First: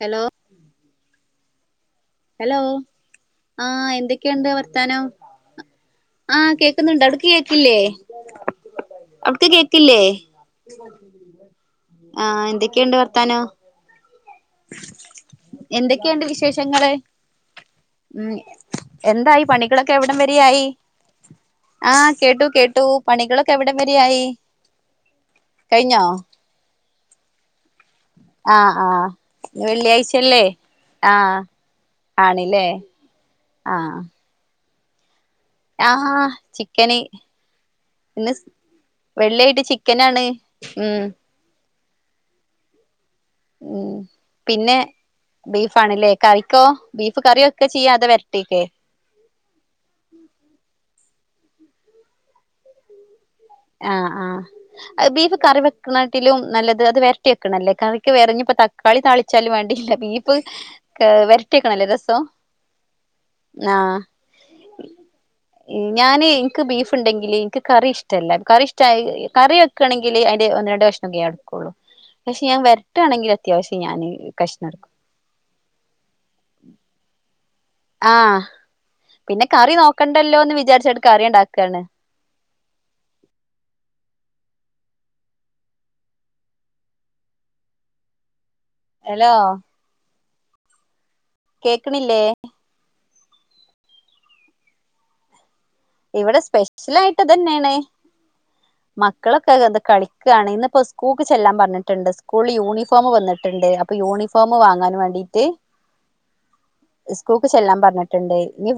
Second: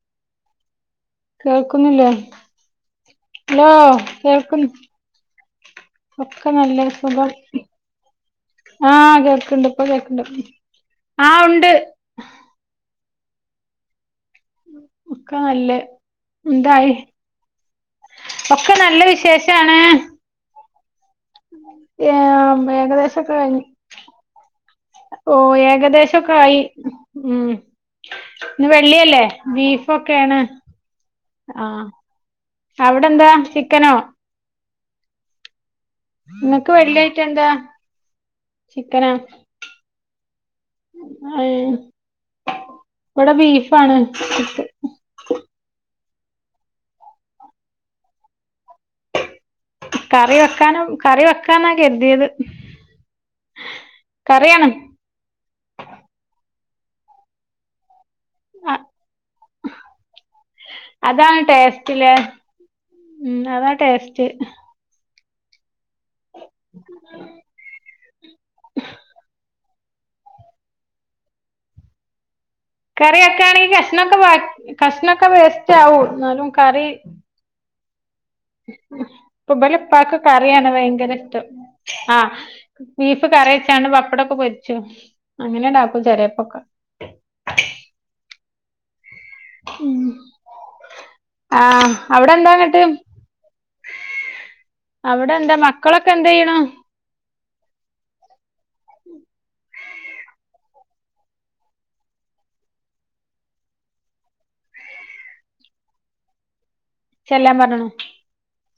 Hello കേൾക്കുന്നില്ലേ hello hello ആഹ് എന്തൊക്കെയുണ്ട് കേൾക്കുന്നു വർത്താനം ഒക്കെ ആഹ് നല്ല കേക്കുന്നുണ്ട് അവിടുക്ക് കേക്കില്ലേ ആഹ് അവിടക്ക് കേൾക്കണ്ട് ഇപ്പ കേക്കില്ലേ കേക്കണ്ട് ആഹ് ഉണ്ട് ആഹ് എന്തൊക്കെയുണ്ട് വർത്താനോ ഒക്കെ നല്ല എന്തൊക്കെയുണ്ട് വിശേഷങ്ങള് എന്തായി ഉം ഒക്കെ നല്ല എന്തായി വിശേഷാണ് പണികളൊക്കെ എവിടം വരെയായി ആഹ് ഏ കേട്ടു കേട്ടു പണികളൊക്കെ എവിടം വരെയായി ഓഹ് കഴിഞ്ഞോ ഏകദേശോക്കെ ആയി ഉം ഇന്ന് ആഹ് ആഹ് വെള്ളിയല്ലേ ഇന്ന് ബീഫൊക്കെയാണ് വെള്ളിയാഴ്ചല്ലേ ആഹ് ആഹ് ആണില്ലേ അവിടെ എന്താ ചിക്കനോ ആഹ് ആഹ് നിങ്ങക്ക് ചിക്കന് വെള്ളിയായിട്ട് എന്താ ഇന്ന് സ് ചിക്കനാ വെള്ളിയായിട്ട് ചിക്കനാണ് ഉം ആഹ് യേ ഉം പിന്നെ ബീഫാണല്ലേ കറിക്കോ ബീഫ് കറി വെക്കൊ ചെയ്യാ അതോ വെരട്ടിക്കെ കറി വെക്കാനും കറി വെക്കാന്നാ കരുതിയത് ആഹ് കറിയാണ് ആഹ് ബീഫ് കറി വെക്കണട്ടിലും നല്ലത് അത് വെരട്ടി വെക്കണല്ലേ കറി [unintelligible] ഇപ്പൊ ആഹ് തക്കാളി താളിച്ചാലും വേണ്ടില്ല. ബീഫ്‌ അതാണ് വെരട്ടിയേക്കണല്ലേ ടേസ്റ്റ്ല്ലേ രസം. ഉം അതാ ആഹ് ടേസ്റ്റ്. ഞാന് എനിക്ക് ബീഫ് ഉണ്ടെങ്കില് എനിക്ക് കറി ഇഷ്ടമല്ല. കറി ഇഷ്ട കറി വെക്കണമെങ്കില് അതില് ഒന്ന് രണ്ട് കഷണോക്കെ ഞാൻ എടുക്കുള്ളൂ പക്ഷെ ഞാൻ വെര കറി വെക്കാ ആണെങ്കിൽ കഷ്ണൊക്കെ കഷ്ണൊക്കെ വേസ്റ്റ് ആവും. എന്നാലും കറി ആഹ് പിന്നെ ഇപ്പൊ കറി ഇബലെ ഇപ്പാക്ക് നോക്കണ്ടല്ലോന്ന് കറിയാണ് വിചാരിച്ചിട്ട് ഭയങ്കര കറി ഇഷ്ടം ഉണ്ടാക്കണ്. ആഹ് ബീഫ് കറി വെച്ചാണ്ട് പപ്പടൊക്കെ പൊരിച്ചു അങ്ങനെണ്ടാക്കും ചെലോപ്പം. ഹലോ? ഉം ആഹ് കേക്ക്ണില്ലേ അവിടെ എന്താന്നട്ട്. അവിടെ എന്താ മ ഇവിടെ സ്പെഷ്യൽ ആയിട്ട് ഇതന്നെയാണ്. മക്കളൊക്കെ ദ കളി ക്കയാണ് ഇന്നിപ്പോ സ്കൂക്ക് ചെല്ലൻ പറഞ്ഞിട്ടുണ്ട്. സ്കൂളിൽ യൂണിഫോം വന്നിട്ടുണ്ട്. അപ്പ യൂണിഫോം വാങ്ങാൻ വേണ്ടി. എ സ്കൂക്ക് ചെല്ലാൻ പറഞ്ഞിട്ട്ണ്ട്. ഇനി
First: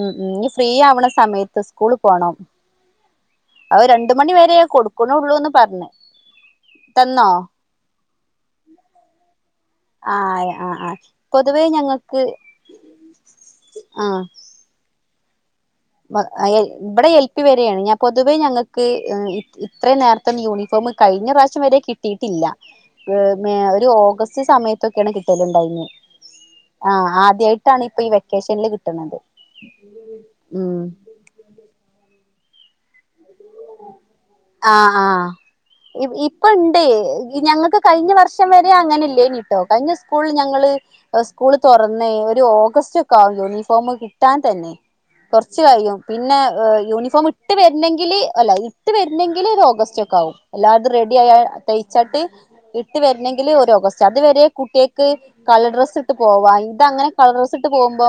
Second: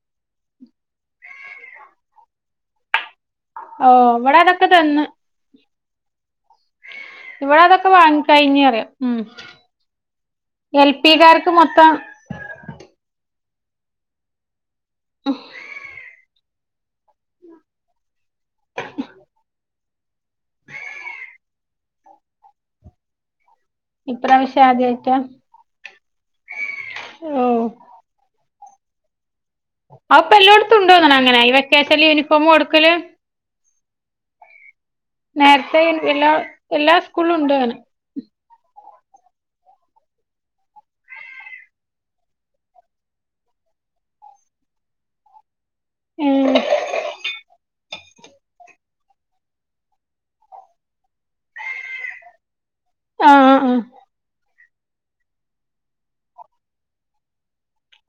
ഉം ഇനി ഫ്രീ ആവ്ണ സമയത്ത് സ്കൂൾ പോണം. അത് ഓഹ് രണ്ട് മണി ഇവിടെ വരെ അതൊക്കെ തന്ന് കൊടുക്കുണുള്ളൂന്ന് പറഞ്ഞ്. തന്നോ ഇവിടെ അതൊക്കെ വാങ്ങിക്കഴിഞ്ഞ്റിയാം ഉം ആയ ആഹ് എൽ ആഹ് പി കാർക്ക് പൊതുവേ മൊത്തം ഞങ്ങൾക്ക് ആഹ് [inaudible] ഇവിടെ എൽ പി വരെയാണ് ഞാൻ പൊതുവേ ഞങ്ങൾക്ക്. ഇത്രയും നേരത്തെന്നും യൂണിഫോംമ്. കഴിഞ്ഞ പ്രാവശ്യം വരെ കിട്ടിയിട്ടില്ല. ഇതോ ഓഗസ്റ്റ് ഇപ്രാവശ്യം സമയത്തൊക്കെയാണ് ആദ്യായിട്ടാ കിട്ടലുണ്ടായനെ. ആ ഓഹ് ആദ്യായിട്ടാണ്ഇപ്പൊ വെ ഈ സ്ഷ്യൽല് കിട്ടണുന്നത്. അതിപ്പോ ഇപ്പൊ എല്ലോടത്തുണ്ട്നങ്ങനെ അങ്ങനെ ഈ വെകേഷനിൽ യൂണിഫോമ് കൊടുക്കല്. ആ ആഹ നേരത്തെ എല്ലാ ഇപ്പ ഇണ്ട് എല്ലാ സ്കൂളിലും ഈ ഉണ്ട് അങ്ങനെ ഞങ്ങൾക്ക് കഴിഞ്ഞ വർഷം ച വരെ അങ്ങനെ ഇല്ലേ കിട്ടോ കഴിഞ്ഞ സ്കൂളിൽ ഞങ്ങള്. ഇപ്പോ സ്കൂള് തുറന്ന്. ഒരു ഓഗസ്റ്റ് ഒക്കെ ആകും യൂണിഫോം കിട്ടാൻ തന്നെ. കുറച്ച് കൈയും പിന്നെ ഉം യൂണിഫോം ഇട്ട് വരുന്നെങ്കില്. അല്ല ഇട്ട് വരുന്നെങ്കിൽ ഒരു ഓഗസ്റ്റ് ഒക്കെ ആകും. എല്ലാതും റെഡി ആയി തയ്ച്ചിട്ട്ഇട്ട്. ഇട്ടു വരുന്നെങ്കിൽ ആഹ് ഒരു ആഹ് ഓഗസ്റ്റ്. അതുവരെ കുട്ടികൾക്ക് കളർ ഡ്രസ്സ് ഇട്ട് പോവാ. ഇത് അങ്ങനെ കളർ ഡ്രസ്സ് ഇട്ട് പോകുമ്പോ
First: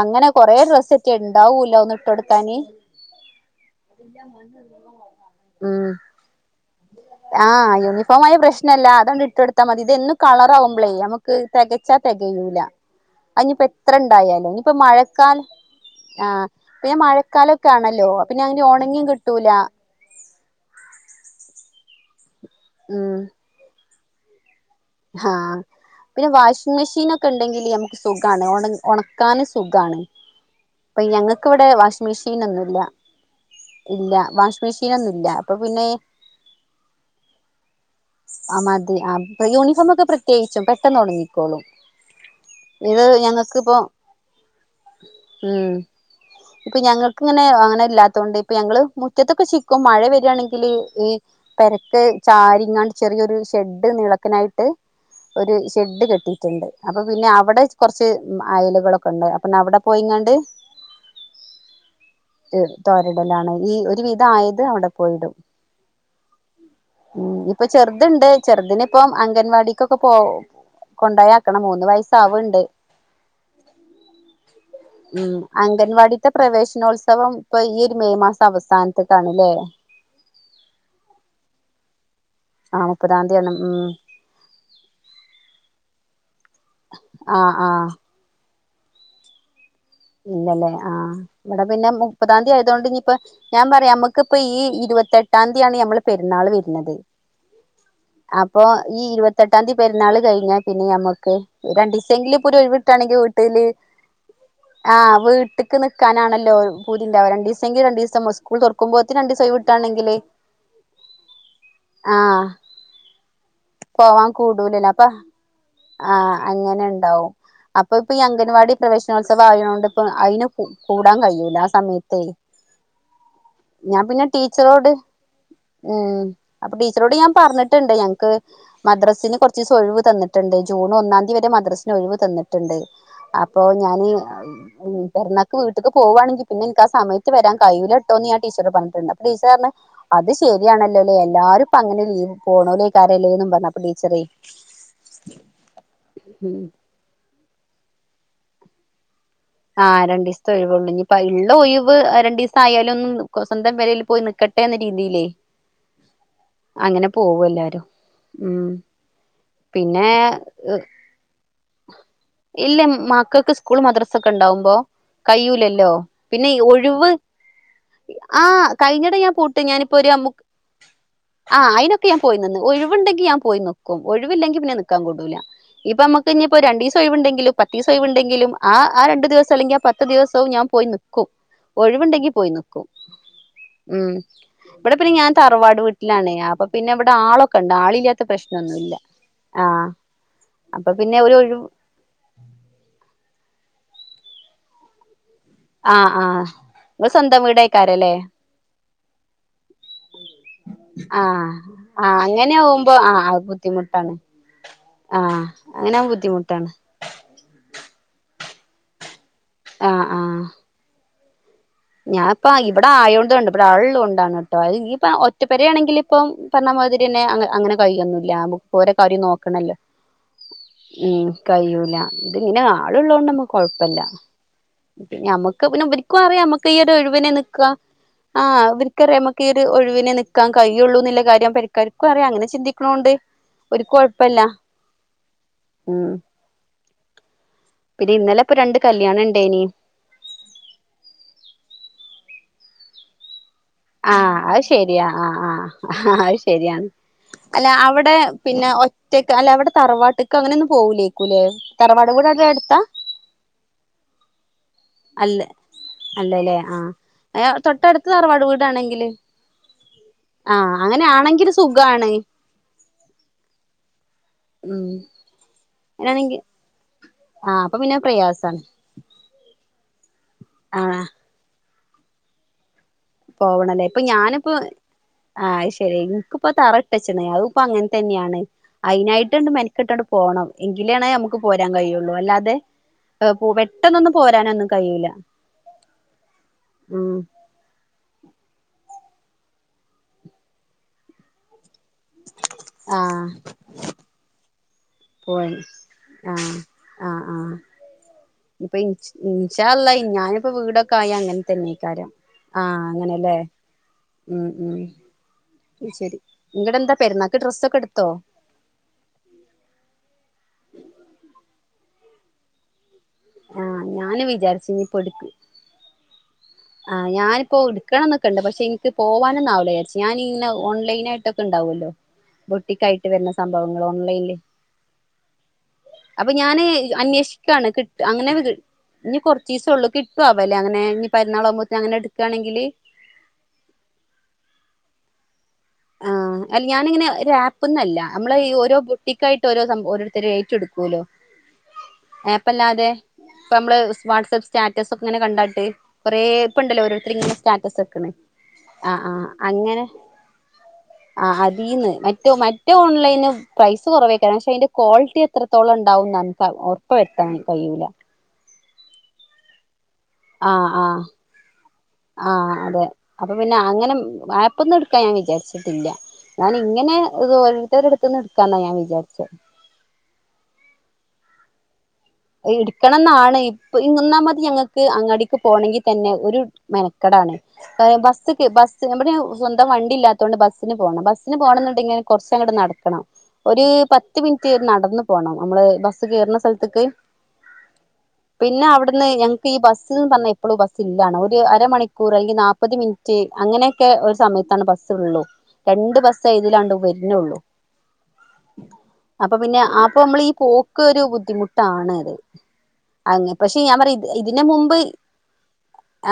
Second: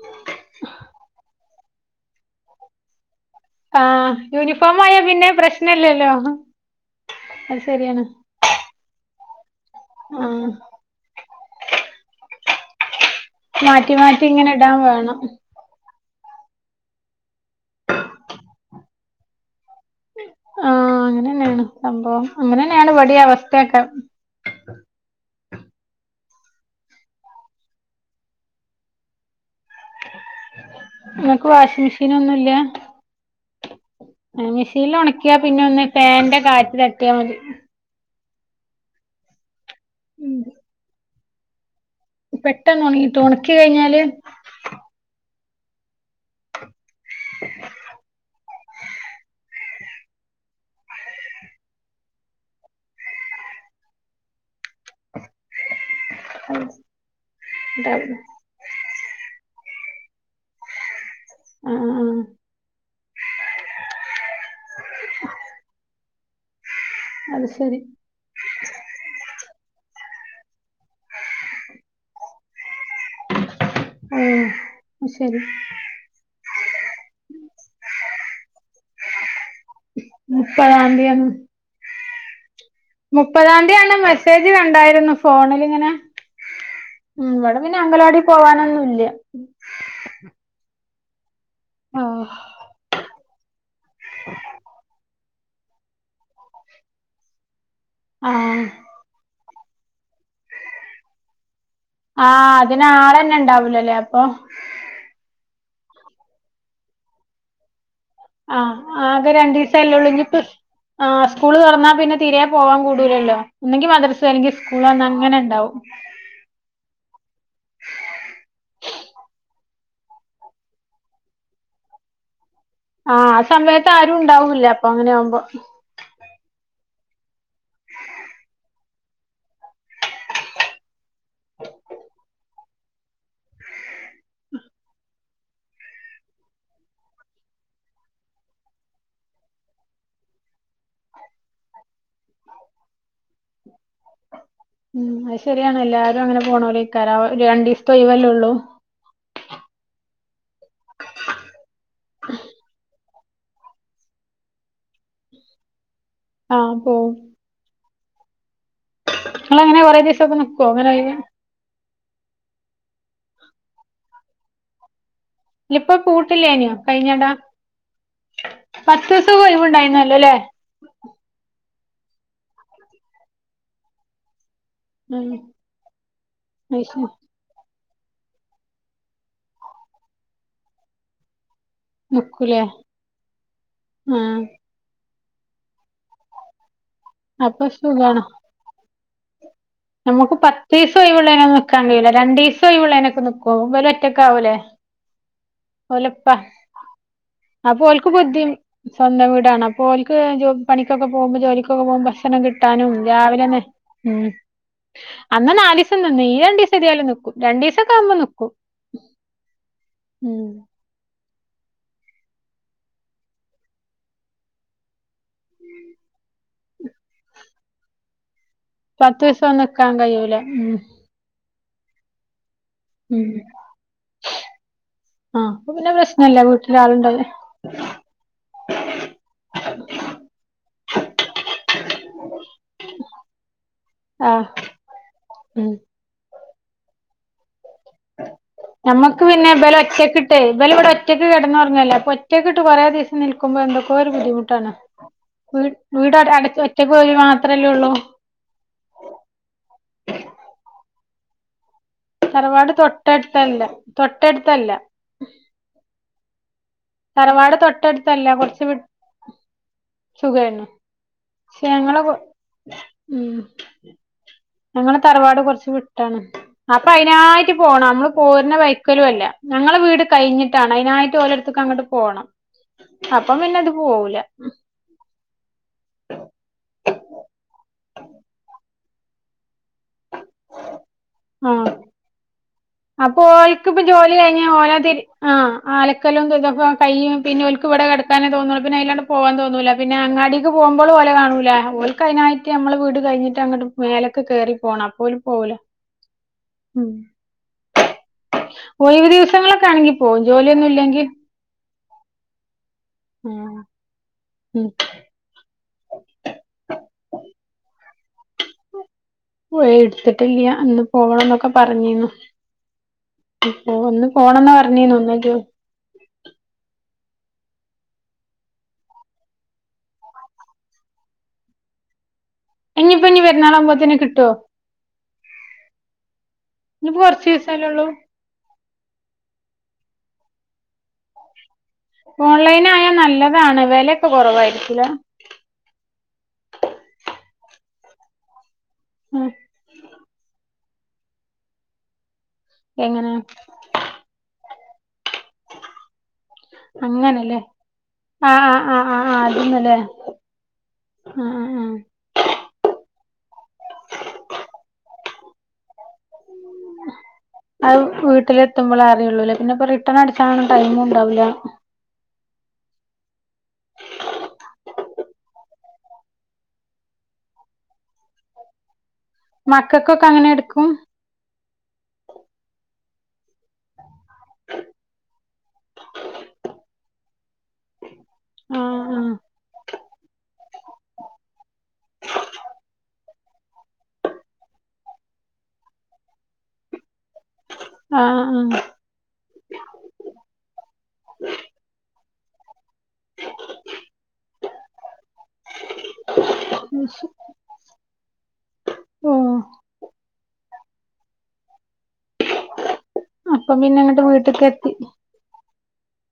അങ്ങനെ കൊറെ ഡ്രസ്സ്ന്റെ ഉണ്ടാവൂല ഒന്ന് ഇട്ട്ടുകാന്. ആഹ യൂണിഫോം ആയാ പിന്നെ ഉം പ്രശ്നംഇല്ലല്ലോ. ആഹ് യൂണിഫോം ആയ പ്രശ്നല്ല. അതുകൊണ്ട് ഇട്ടെടുത്താൽ മതി. ഇതന്നും ആഹ് കളർ ആകുമ്പ പ്പ്ളെ നമുക്ക് തികച്ചാ തികയൂനില. അനിപ്പോ എത്ര മാറ്റി മാറ്റി ഇണ്ടായാലും. ഇങ്ങനെ ഇടാൻ ഇനിയിപ്പം വേണം മഴക്കാല ആഹ് പിന്നെ മഴക്കാലക്കെ ആണല്ലോ അപിന്നെ ഉണങ്ങി കിട്ടൂല. ആഹ അങ്ങനെ ന്നെയാണ് സംഭവം അങ്ങനെ ന്നെയാണ് ഉം വിടിം അവസ്ഥയൊക്കെ. ആഹ് പിന്നെ വാഷിംഗ് മെഷീന്ക്കെ ഉണ്ടെങ്കില് നമുക്ക് സുഖണ് ഉണക്കാനും സുഖണ്. അപ്പൊ ഇങ്ങക്ക് ഞങ്ങൾക്കിവിടെ വാഷിംഗ് വാഷിം മെഷീൻ മെഷീനൊന്നുല്ല ഒന്നുംല്ല. ഇല്ല വാഷ് മെഷീനിൽ മെഷീൻനോന്നുംല്ല. ഒണക്കിയാ അപ്പൊ ഒന്ന് പിന്നെ ഫാന്റെ കാറ്റ് തട്ടിയാ മതി ആ മതി ആ യൂണിഫോമ് ഒക്കെ പ്രത്യേകിച്ചും പെട്ടെന്ന് ഒങ്ങിക്കോളും. പെട്ടെന്ന് ഉണങ്ങിട്ടു ഉണക്കി കഴിഞ്ഞാല്. ഉം ഇപ്പൊ ഞങ്ങൾക്ക്ങ്ങനെ അങ്ങനെ ഇല്ലാത്തോണ്ട്. അപ്പൊ ഞങ്ങള് മുറ്റത്തൊക്കെ ചിക്കും. മഴ വരിയാണെങ്കില്. ഈ പെരക്ക് ചാരിങ്ങാണ്ട് ചെറിയൊരു ഷെഡ് നീളക്ക്നായ് ട്ട് ഒരു ഷെഡ് കെട്ടീട്ട്ണ്ട് അപ്പൊ പിന്നെ അവിടെ കൊറച്ച് ഇതാവും മ ആയലുകള്ക്കൊണ്ട് അപ്പന്നാ അവിടെ പോയിങ്ങാണ്ട് ആഹ് ആഹ് എഹ് തോരിടലാണ് ഈ ഒരു വിധായത് അവിടെ പോയിടും ഉം അത് ഇപ്പ ശരി ചെർത്ണ്ട് ചെർതിന്പ്പം അംഗൻവാടിക്കൊക്കെ പോ കൊണ്ടായാക്കണം മൂന്ന് വയസ്സാവൻണ്ട് ആഹ് ഉം ശരി അംഗ് ഗൻവാടീത്തെ പ്രവേശനോത്സവം ഇപ്പൊ ഈഹ് ഒര് മെയ് മാസം അവസാനത്തേക്കാണ്ല്ലേ മുപ്പതാംതീയാണ് ആഹ് മുപ്പതാംതീയാണ് മെസ് മെസ്സേജ് കണ്ടാരുന്നു ഫോണില്ങ്ങനെ ഉം ആഹ് ഇവിടെ പിന്നെ ആഹ് അംഗനവാടി പോവാനൊന്നൂല്ല ഉം ഇല്ലല്ലേ ആഹ് ഇവിടെ പിന്നെ മുപ്പതാം തീയതി ആയതോണ്ട് ഇനീപ്പം ഞാൻ പറയാം അമ്മക്കിപ്പ ഈ ഇരുപത്തെട്ടാതീയാണ് ഞമ്മള് പെരുന്നാള് വെര്ന്നത് അപ്പൊ ആഹ് ഈ ഇരുപത്തെട്ടാംതീ പെരുന്നാള് കയ്ഞ്ഞാ പിന്നെ ഞമ്മക്ക് രണ്ടീ ആഹ് അതിനാളന്നെണ്ടാവൂലല്ലേ അപ്പൊ ആഹ് വീട്ട്ക്ക് നിക്കാനാണല്ലോ പൂതിണ്ടാവ രണ്ടീസെങ്കി രണ്ടീസം സ്ക് ആഹ് ആകെ രണ്ടീസല്ലേ ഒള്ളീനിപ്പ് ആഹ് സ്കൂള് തൊറന്നാ പിന്നെ തീരെ ആഹ് പോവാൻ കൂടൂലല്ലോ ഒന്നെങ്കി മദ്രസ പോവാൻ അല്ലെങ്കിൽ കൂടൂലല്ലോ സ്കൂളന്നെ അപ്പൊ അങ്ങനെണ്ടാവും ആഹ് അങ്ങനെണ്ടാവും അപ്പൊ ഇപ്പൊ ഈ അംഗൻവാടി പ്രവേശനോത്സ ത്സവായോണ്ട് ഇപ്പ അയ്ന് കു കൂടാൻ കയൂല ആഹ് സമയത്തേ ആഹ് ആസമയത്ത് ഞാൻ ആരും പിന്നെ ഉണ്ടാവൂല്ല അപ്പൊ ടീച്ചറോട് അങ്ങനെ ആവുമ്പോ ഉം അപ്പൊ ടീച്ചറോട് ഞാൻ പറഞ്ഞ്ട്ട്ണ്ട് ഞങ്ങ്ക്ക് മദ്രസിന് കൊറച്ചൂസം ഒഴിവ് തന്നിട്ട്ണ്ട് ജൂൺ ഒന്നാംതീ വരെ മദ്രസിന് ഒഴിവ് തന്ന്ട്ട്ണ്ട് അപ്പോ ഞാന് ഉം പെരുന്നാക്ക് വീട്ട്ക്ക് പോവാണെങ്കി പിന്നെ എൻക്കാ സമയത്ത് വരാൻ കയ്യൂലാട്ടോന്ന്ഞാ ടീച്ചറോട് പറഞ്ഞിട്ടൊണ്ട് അപ്പ ടീച്ചററഞ്ഞ് അത് ശരിയാണല്ലോലേ എല്ലാരും ഇപ്പങ്ങനെ ലീവ് പോണോല്ലേക്കാരല്ലേന്ന് അപ്പറഞ്ഞ് ടീച്ചറേ ഉം അത് ശരിയാണ് എല്ലാരു അങ്ങനെ ഉം പോണോരായ്ക്കാര രണ്ടീസ്ത്തെ ഒയ്വല്ലേ ഒള്ളൂ ആഹ് രണ്ടീസത്തെ ഒഴിവൊള്ളൂ ഇനീപ്പാ ഇള്ള ഒയിവ് രണ്ടീസം ആയാലൊന്നും ഓഹ് സ്വന്തം പെരേല് പോയ് നിക്കട്ടേന്ന രീതിലേ ആഹ് അങ്ങനെ പോവും പോവെല്ലാരും ഉം നിങ്ങളങ്ങനെ കൊറേ പിന്നേ ദിവസൊക്കെ നിക്കോ എഹ് അങ്ങനെ ഒഴിവ് ഇല്ല മക്കക്ക് സ്കൂൾ മദ്രസക്കെണ്ടാവുമ്പോ ഇല്ല കൈയ്യൂലല്ലോ ഇപ്പൊ പിന്നെ ഈ പൂട്ടില്ലേനിയോ ഒഴിവ് കഴിഞ്ഞടാ ഈ ആഹ് പത്ത് കഴിഞ്ഞെട ഞാൻ ദിവസം പൂട്ട് ഞാനിപ്പൊരു ഒഴിവുണ്ടായിരുന്നല്ലോ അമ്മു അല്ലേ ആഹ് അയിനൊക്കെ ഞാൻ പോയിനിന്ന് ഒഴിവുണ്ടെങ്കി ഞാൻ പോയി നിക്കും ഒഴിവില്ലെങ്കിപിന്നെനി ക്കാൻ ഉം വിടൂല്ല ഇപ്പ നമ്മക്കിനിപ്പ അത് രണ്ടീസം ശരി ഒഴിവ് ണ്ടെങ്കിലും പത്തീസം ഒഴിവൊണ്ടെങ്കിലും ആഹ് ആഹ് രണ്ട് ദിവസം അല്ലെങ്കിൽ ആഹ് പത്ത്ദിവസോം ഞാൻ പോയി നിക്കും ഒഴിവുണ്ടെങ്കി പോയി നിക്കൂലേ നിക്കും ഉം ആഹ് ഇവിടെ പിന്നെ ഞാൻ തറവാട് വീട്ടിലാണെ അപ്പൊ പിന്നെ ഇവടെ അപ്പൊ ആളൊക്കെണ്ട് ആളില്ലാത്ത സുഖാണ് പ്രശ്നൊന്നുവില്ല ആഹ് നമുക്ക് പത്തീസം ഒയിവിള്ളേനൊന്നും നിക്കാൻ കയ്യൂല്ല രണ്ടീസം ഒയിവിള്ളേനക്കെ നിക്കും ഇവലൊറ്റക്കാവൂലേ ആഹ് ആഹ് ഇങ്ങ്ള് സൊന്തംവീട് അപ്പൊ ഓൽക്ക് ബുദ്ധി സ്വന്തം വീടാണ് അപ്പൊ ഓൽക്ക് ജോബ് പണി ക്കൊക്കെ പോമ്പോ ആഹ് ജോലിക്കൊക്കെ പോമ്പൊ ആഹ് ഭക്ഷണം അങ്ങനെ കിട്ടാനും ആവുമ്പോ ആഹ് അത് രാവിലെ തന്നെ ബുദ്ധിമുട്ടാണ് ഉം ആഹ് അന്ന് നാല് ദിവസം അങ്ങനാവുമ്പോ നിന്ന് ഈ രണ്ട് ബുദ്ധിമുട്ടാണ് ദെവസം ഏയാലും നിക്കും രണ്ട് ദിവസക്ക ആവുമ്പോ നിക്കും ഉം ഞാപ്പ ഇവിടെ ആയൊണ്ട് ഇവിടെ ആളുളോണ്ടാണ് കെട്ടോ അയ് ഇപ്പൊ ഒറ്റ പെരയാണെങ്കില്- ഇപ്പം പറഞ്ഞ മാതിരിന്നെ അങ്ങനെ കഴിയൊന്നുല്ല ആഹ് ബുക്ക്- ഓരോ പത്ത് കാര്യം ദിവസം നോക്കണല്ലോ നിക്കാൻ കഴിയൂല ഉം കയ്യൂല്ല ഇതിങ്ങനെ - ആളിള്ളോണ്ട് ഉം നമ്മക്ക് കൊഴപ്പില്ല ആഹ് ഞമ്മക്ക് അപ്പൊ പിന്നെ ഇവരിക്കും പ്രശ്നല്ല അറിയ ഞമ്മക്ക് വീട്ടില് ഈയൊരു ആളുണ്ടാവും ഒഴുവിനെ നിക്കുവാ ആഹ് അവിർക്കറിയാം നമക്കീയൊരു ഒഴുവിനെ നിക്കാൻ കഴിയുള്ളു എന്നുള്ള കാര്യം പെരക്കാർക്കു അറിയാം അങ്ങനെ ചിന്തി - ക്കണോണ്ട് ഓരു കൊഴപ്പില്ല ആഹ് ഉം പിന്നെ ഇന്നലെ ഇപ്പൊ രണ്ട് കല്യാണം ഞമ്മക്ക് പിന്നെ ഇണ്ടേനി ഇബലെ ഒറ്റക്ക് ഇട്ട് - ഇവലിവിടെ ഒറ്റക്ക് കെടന്ന് ഒറങ്ങുവല്ലേ അപ്പൊ ഒറ്റക്കിട്ട് കൊറേ ദിവസം നിൽക്കുമ്പൊ എന്തൊ- ആഹ് അത് ശരിയാ ആഹ് ആഹ് വീട് ആഹ് അത് അടച്ച് ശരിയാണ് ഒറ്റക്ക് ഓല് മാത്രല്ലേ അല്ല ഉള്ളൂ അവടെ പിന്നെ- ഒറ്റക്ക് അല്ല അവടെ തറവാട്ട്ക്ക് അങ്ങനൊന്നും പോവുലേക്കുല്ലേ തറവാട്ട് തറവാട് തൊട്ടടുത്തല്ല തൊട്ടടുത്തല്ല അല്ല അല്ലല്ലേ ആഹ് തറവാട് തൊട്ടടുത്ത് തൊട്ടടുത്തല്ല തറവാട് കൊറച്ച് വീട്- വി ണെങ്കില് സുഖായിരുന്നു ആഹ് അങ്ങനെ ആണെങ്കില് പക്ഷെ ഞങ്ങളെ സുഖാണ് ഉം ഉം ഞങ്ങടെ തറവാട് കൊറച്ച് വിട്ടാണ് അങ്ങനാണെങ്കി അപ്പൊ അയ്നായിട്ട് ആഹ് അപ്പൊ പോണം പിന്നെ നമ്മള് പോരുണ പ്രയാസാണ് ക്കലും അല്ല ഞങ്ങള് വീട് കഴിഞ്ഞിട്ടാണ് ആഹ് അയ്നായിട്ട് ഓലട്ത്ത്ക്ക് അങ്ങട്ട് പോണം അപ്പം പിന്നെ ഇത് പോവണല്ലേ ഇപ്പൊ പോവൂല ഞാനിപ്പോ - ആഹ് അത് ശരി നിങ്ങക്കിപ്പ തറയിട്ട് വെച്ചെണ് അതിപ്പോ അങ്ങനെ തന്നെയാണ് അയിനായിട്ട് ഓണ്ട് മെനക്കെട്ടോട് പോണം എങ്കിലാണ് നമുക്ക് പോരാൻ ആഹ് കഴിയുള്ളൂ അല്ലാതെ- അപ്പൊ ഏഹ് പോ ഓൽക്കിപ്പൊ ജോലി പെട്ടെന്നൊന്നും കഴിഞ്ഞാ പോരാനൊന്നും ഓരാതി കഴിയൂല ആഹ് ആലക്കലും ഇതൊക്കെ ഉം കൈയ്യും പിന്നെ ഓൽക്കിവടെ കെട ക്കാനെ തോന്നൂ പിന്നെ അല്ലാണ്ട് പോവാൻ തോന്നൂല പിന്നെ അങ്ങാടിക്ക് പോവുമ്പളു ഓലെ കാണൂല- [unintelligible] ഞമ്മള് വീട് ആഹ് കഴിഞ്ഞിട്ട് അങ്ങട്ട് മേലെക്കെ കേറി പോണം ഓല് പോയ പോവൂല ആഹ് ഉം ആഹ് ആഹ് ഇപ്പ ഇൻ ഒഴിവ് ദിവസങ്ങളൊക്കെ ഇൻഷാള്ള ആണെങ്കി പോവും ഞാനിപ്പൊ ജോലിയൊന്നും ഇല്ലെങ്കി വീടൊക്കായി അങ്ങനെ- തന്നേക്കാരം ആഹ് അങ്ങനെയല്ലേ ആഹ് ഉം ഉം ശരി നിങ്ങടെ എന്താ പെരുന്നാക്ക് ഡ്രെസ്സൊക്കെ എടുത്തോ ഓ എടുത്തിട്ടില്ലിയാ ഇന്ന് പോവണംന്നൊക്കെ പറഞ്ഞിനു ഇപ്പൊ ആഹ് ഇന്ന് ഞാന് പോണംന്നാ വിചാരിച്ച് പറഞ്ഞീനു ഇനിയിപ്പോ എടുക്ക് ഇന്നൊരു- [inaudible] ആഹ് ഞാനിപ്പം ഉടുക്കണം എന്നൊക്കെ ഉണ്ട് പക്ഷെ എനിക്ക് പോവാനൊന്നാവില്ലോ വിചാരിച്ച് ഞാനിങ്ങനെ ഓൺലൈൻ ആയിട്ടൊക്കെ ഉണ്ടാവുമല്ലോ ബൊട്ടിക്കായിട്ട് ഇനിയിപ്പോ ഇനി വരുന്ന സംഭവങ്ങള് പെരുന്നാളാകുമ്പോത്തിന് കിട്ടുവോ ഓൺലൈനില് അപ്പൊ ഞാന് ഇനിയിപ്പോ കൊറച്ച് ദിവസല്ലേ അന്വേഷിക്കയാണ് ഉള്ളൂ കിട്ട്- അങ്ങനെ ഇനി കുറച്ച് ദിവസേ ഉള്ളൂ കിട്ടാവോ അവലെ അങ്ങനെ ഇനി പെരുന്നാളാകുമ്പോ- ഓൺലൈൻ ആയാൽ നല്ലതാണ് വെലയൊക്കെ കൊറവായിരിക്കില്ലേ ആഹ് അല്ല ഞാനിങ്ങനെ ഒര് ആപ്പ് എന്നല്ല നമ്മള് ഈ ഓരോ ഉം ബൊട്ടിക്കായി- ഓരോ സംഭവം ഓരോരുത്തര് ഏറ്റ് എടുക്കുവല്ലോ ഏപ്പല്ലാതെ- എങ്ങനെ ഇപ്പം നമ്മള് വാട്സ്ആപ്പ് സ്റ്റാറ്റസ് ഒക്കെ ഇങ്ങനെ കണ്ടാട്ട്- കൊറേ ഇപ്പം ഇണ്ടല്ലോ ഓരോരുത്തര് ഇങ്ങനെ അങ്ങനല്ലേ സ്റ്റാറ്റസ് വെക്കണെ ആഹ് ആഹ് അങ്ങനെ- ആഹ് അതീന്ന് മറ്റോ മ റ്റെ ഓൺലൈന് പ്രൈസ് കൊറവേക്കാരം പക്ഷെ അയിന്റെ ക്വാളിറ്റി എത്രത്തോളം ഉണ്ടാവുന്ന. അത് വീട്ടില് എത്തുമ്പളേ അറിയള്ളൂലേ പിന്നെ ഇപ്പം റിട്ടൺ അടി ആഹ് ആഹ് ആഹ് അതെ അപ്പം പിന്നെ അങ്ങനെ ആപ്പൊന്നും എടുക്കാൻ ഞാൻ വിചാരിച്ചിട്ടില്ല. ഞാനിങ്ങനെ ഇത് ഓരോരുത്തരുടെ അടുത്ത്ന്ന് എടുക്കാന്നാ ഞാൻ വിചാരിച്ചെ. മക്കക്കൊക്കെ അങ്ങനെ എടുക്കും? ഇട്ക്കണംന്നാണ് ഇപ്പ് ഒന്നാമത് ഞങ്ങക്ക് അങ്ങാടിക്ക് പോണങ്കിൽ തന്നെ ഒരു മെനക്കടാണ്. ഏഹ് ബസ്സ്ക്ക് ആഹ് ബസ്സ് നമ്മടെ സ്വന്തം വണ്ടി ഇല്ലാത്തോണ്ട് ബസ്സിന് പോണം. ബസ്സിന് പോണം ന്നുണ്ടെങ്കി കൊറച്ചങ്ങട് നട ക്കണം ഒര് പത്ത് മിനിറ്റ് നടന്ന് പോണം നമ്മള് ബസ് കേറുന്ന സ്ഥലത്ത്ക്ക്. ആഹ് ആഹ് ആഹ് പിന്നെ അഒടുന്ന് ഞങ്ങക്ക് ഈ ബസ്സ് ന്ന് പർഞ്ഞാ എപ്പളും ബസ്സ് ഇല്ലാണ് ഒരു അരമണിക്കൂറ് അല്ലെങ്കിൽ നാല്പ്പത് മി റ്റ് അങ്ങനെയൊക്കെ ഒരു സമയത്താണ് ബസ്സ് ഉള്ളൂ. രണ്ട് ബസ്സ് ഇതിലാണ്ട് വരുണള്ളു. ഓഹ് അപ്പം പിന്നെ അപ്പൊ നമ്മൾ ഈ പോക്ക് ഒരു ബുദ്ധിമുട്ടാണ്. അങ്ങനെ അപ്പം പക്ഷെ ഞാൻ പിന്നെ പറ്യ ഇങ്ങട്ട് ഇത് ഇതിന് വീട്ട്ക്ക് എത്തി മുമ്പ്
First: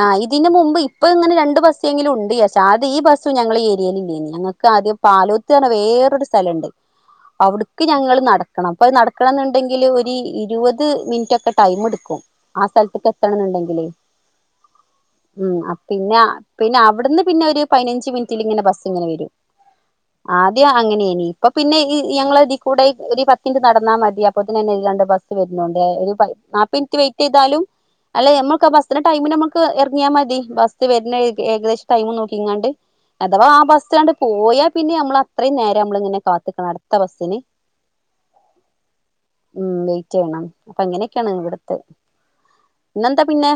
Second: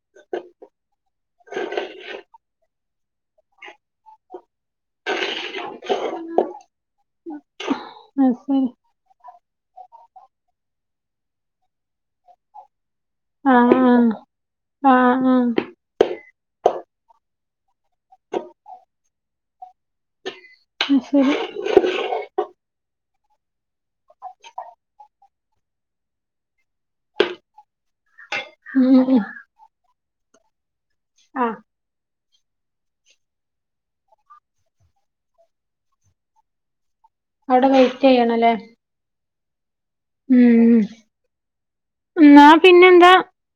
ആഹ് ഇതിന് മുമ്പ് ഇപ്പൊ ഇങ്ങനെ രണ്ട് ബസ്സെങ്കിലും ഉണ്ട് ചാരിച്ച. ആദ്യം ഈ ബസ്സ് ഞങ്ങളെ ഏരിയൽ ഇല്ലേനി. ഞങ്ങക്ക് ആദ്യം പാലോത്ത് പർഞ്ഞ വേറൊരു സ്ഥലം ഇണ്ട്. അവിടുക്ക് ഞങ്ങള് അത് ശരി നടക്കണം അപ്പം നട ക്കണം ന്ന്ണ്ടെങ്കില് ഒരു ഇരുപത് മിനിറ്റ് ഒക്കെ ടൈം എടുക്കും ആഹ് സ്ഥലത്ത്ക്കെ ആഹ് ത്തണംന്ന്ണ്ടങ്കില് ആഹ് ആഹ് ആഹ് ഉം അപ്പ് പിന്നെ പിന്നെ അവട്ന്ന് പിന്നെ ഒരു പതിനഞ്ച് മിനിറ്റിൽ ഇങ്ങനെ ബസ്സ് ഇങ്ങനെ വരും. ആദ്യം അത് അങ്ങനേനി ശരി ഇപ്പൊ പിന്നെ ഈ ഞങ്ങള് ഇതി കൂടെ ഒരു പത്തി മിനിറ്റ് നടന്നാൽ മതി അപ്പോത്ത്നന്നെ ഇതിലാണ്ട് ബസ്സ് വരും. ഉണ്ടേ ഒരു നാപ്പത് മിനിറ്റ് വെയിറ്റ് യ്താലും അല്ല ഞമ്മൾക്ക് ആഹ് ഉം ബസ്സ്ന്റെ ഉം ഉം ടൈമിന് നമ ക്ക് എറങ്ങിയാൽ മതി ബസ്സ് വര്ണ ഏക ആഹ് ഏകദേശ ടൈം നോക്കിങ്ങാണ്ട്. അഥവാ ആഹ് ബസ്സാണ്ട് പോയാൽ പിന്നെ നമ്മള് അത്രയും നേരം നമ്മള് ഇങ്ങനെ കാത്ത്ക്കണം അടുത്ത ബസ്സിന്. അഒടെ വെയിറ്റ് യ്യണം ല്ലേ? ഉം വെയിറ്റ് യ്യണം അപ്പ ഉം അങ്ങനെക്കെയാണ് ഇവിടുത്തെ. എന്നാ പിന്നെന്താ ഇന്നെന്താ പിന്നെ?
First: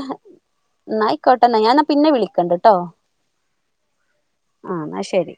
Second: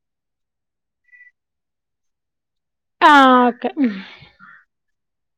ഇന്നാ അയിക്കോട്ടെന്നെ ഞാൻ ന്നാ പിന്നെ വിളിക്കണ്ട് ട്ടോ. ആഹ് ഓക്കെ ആഹ് ന്നാ ശരി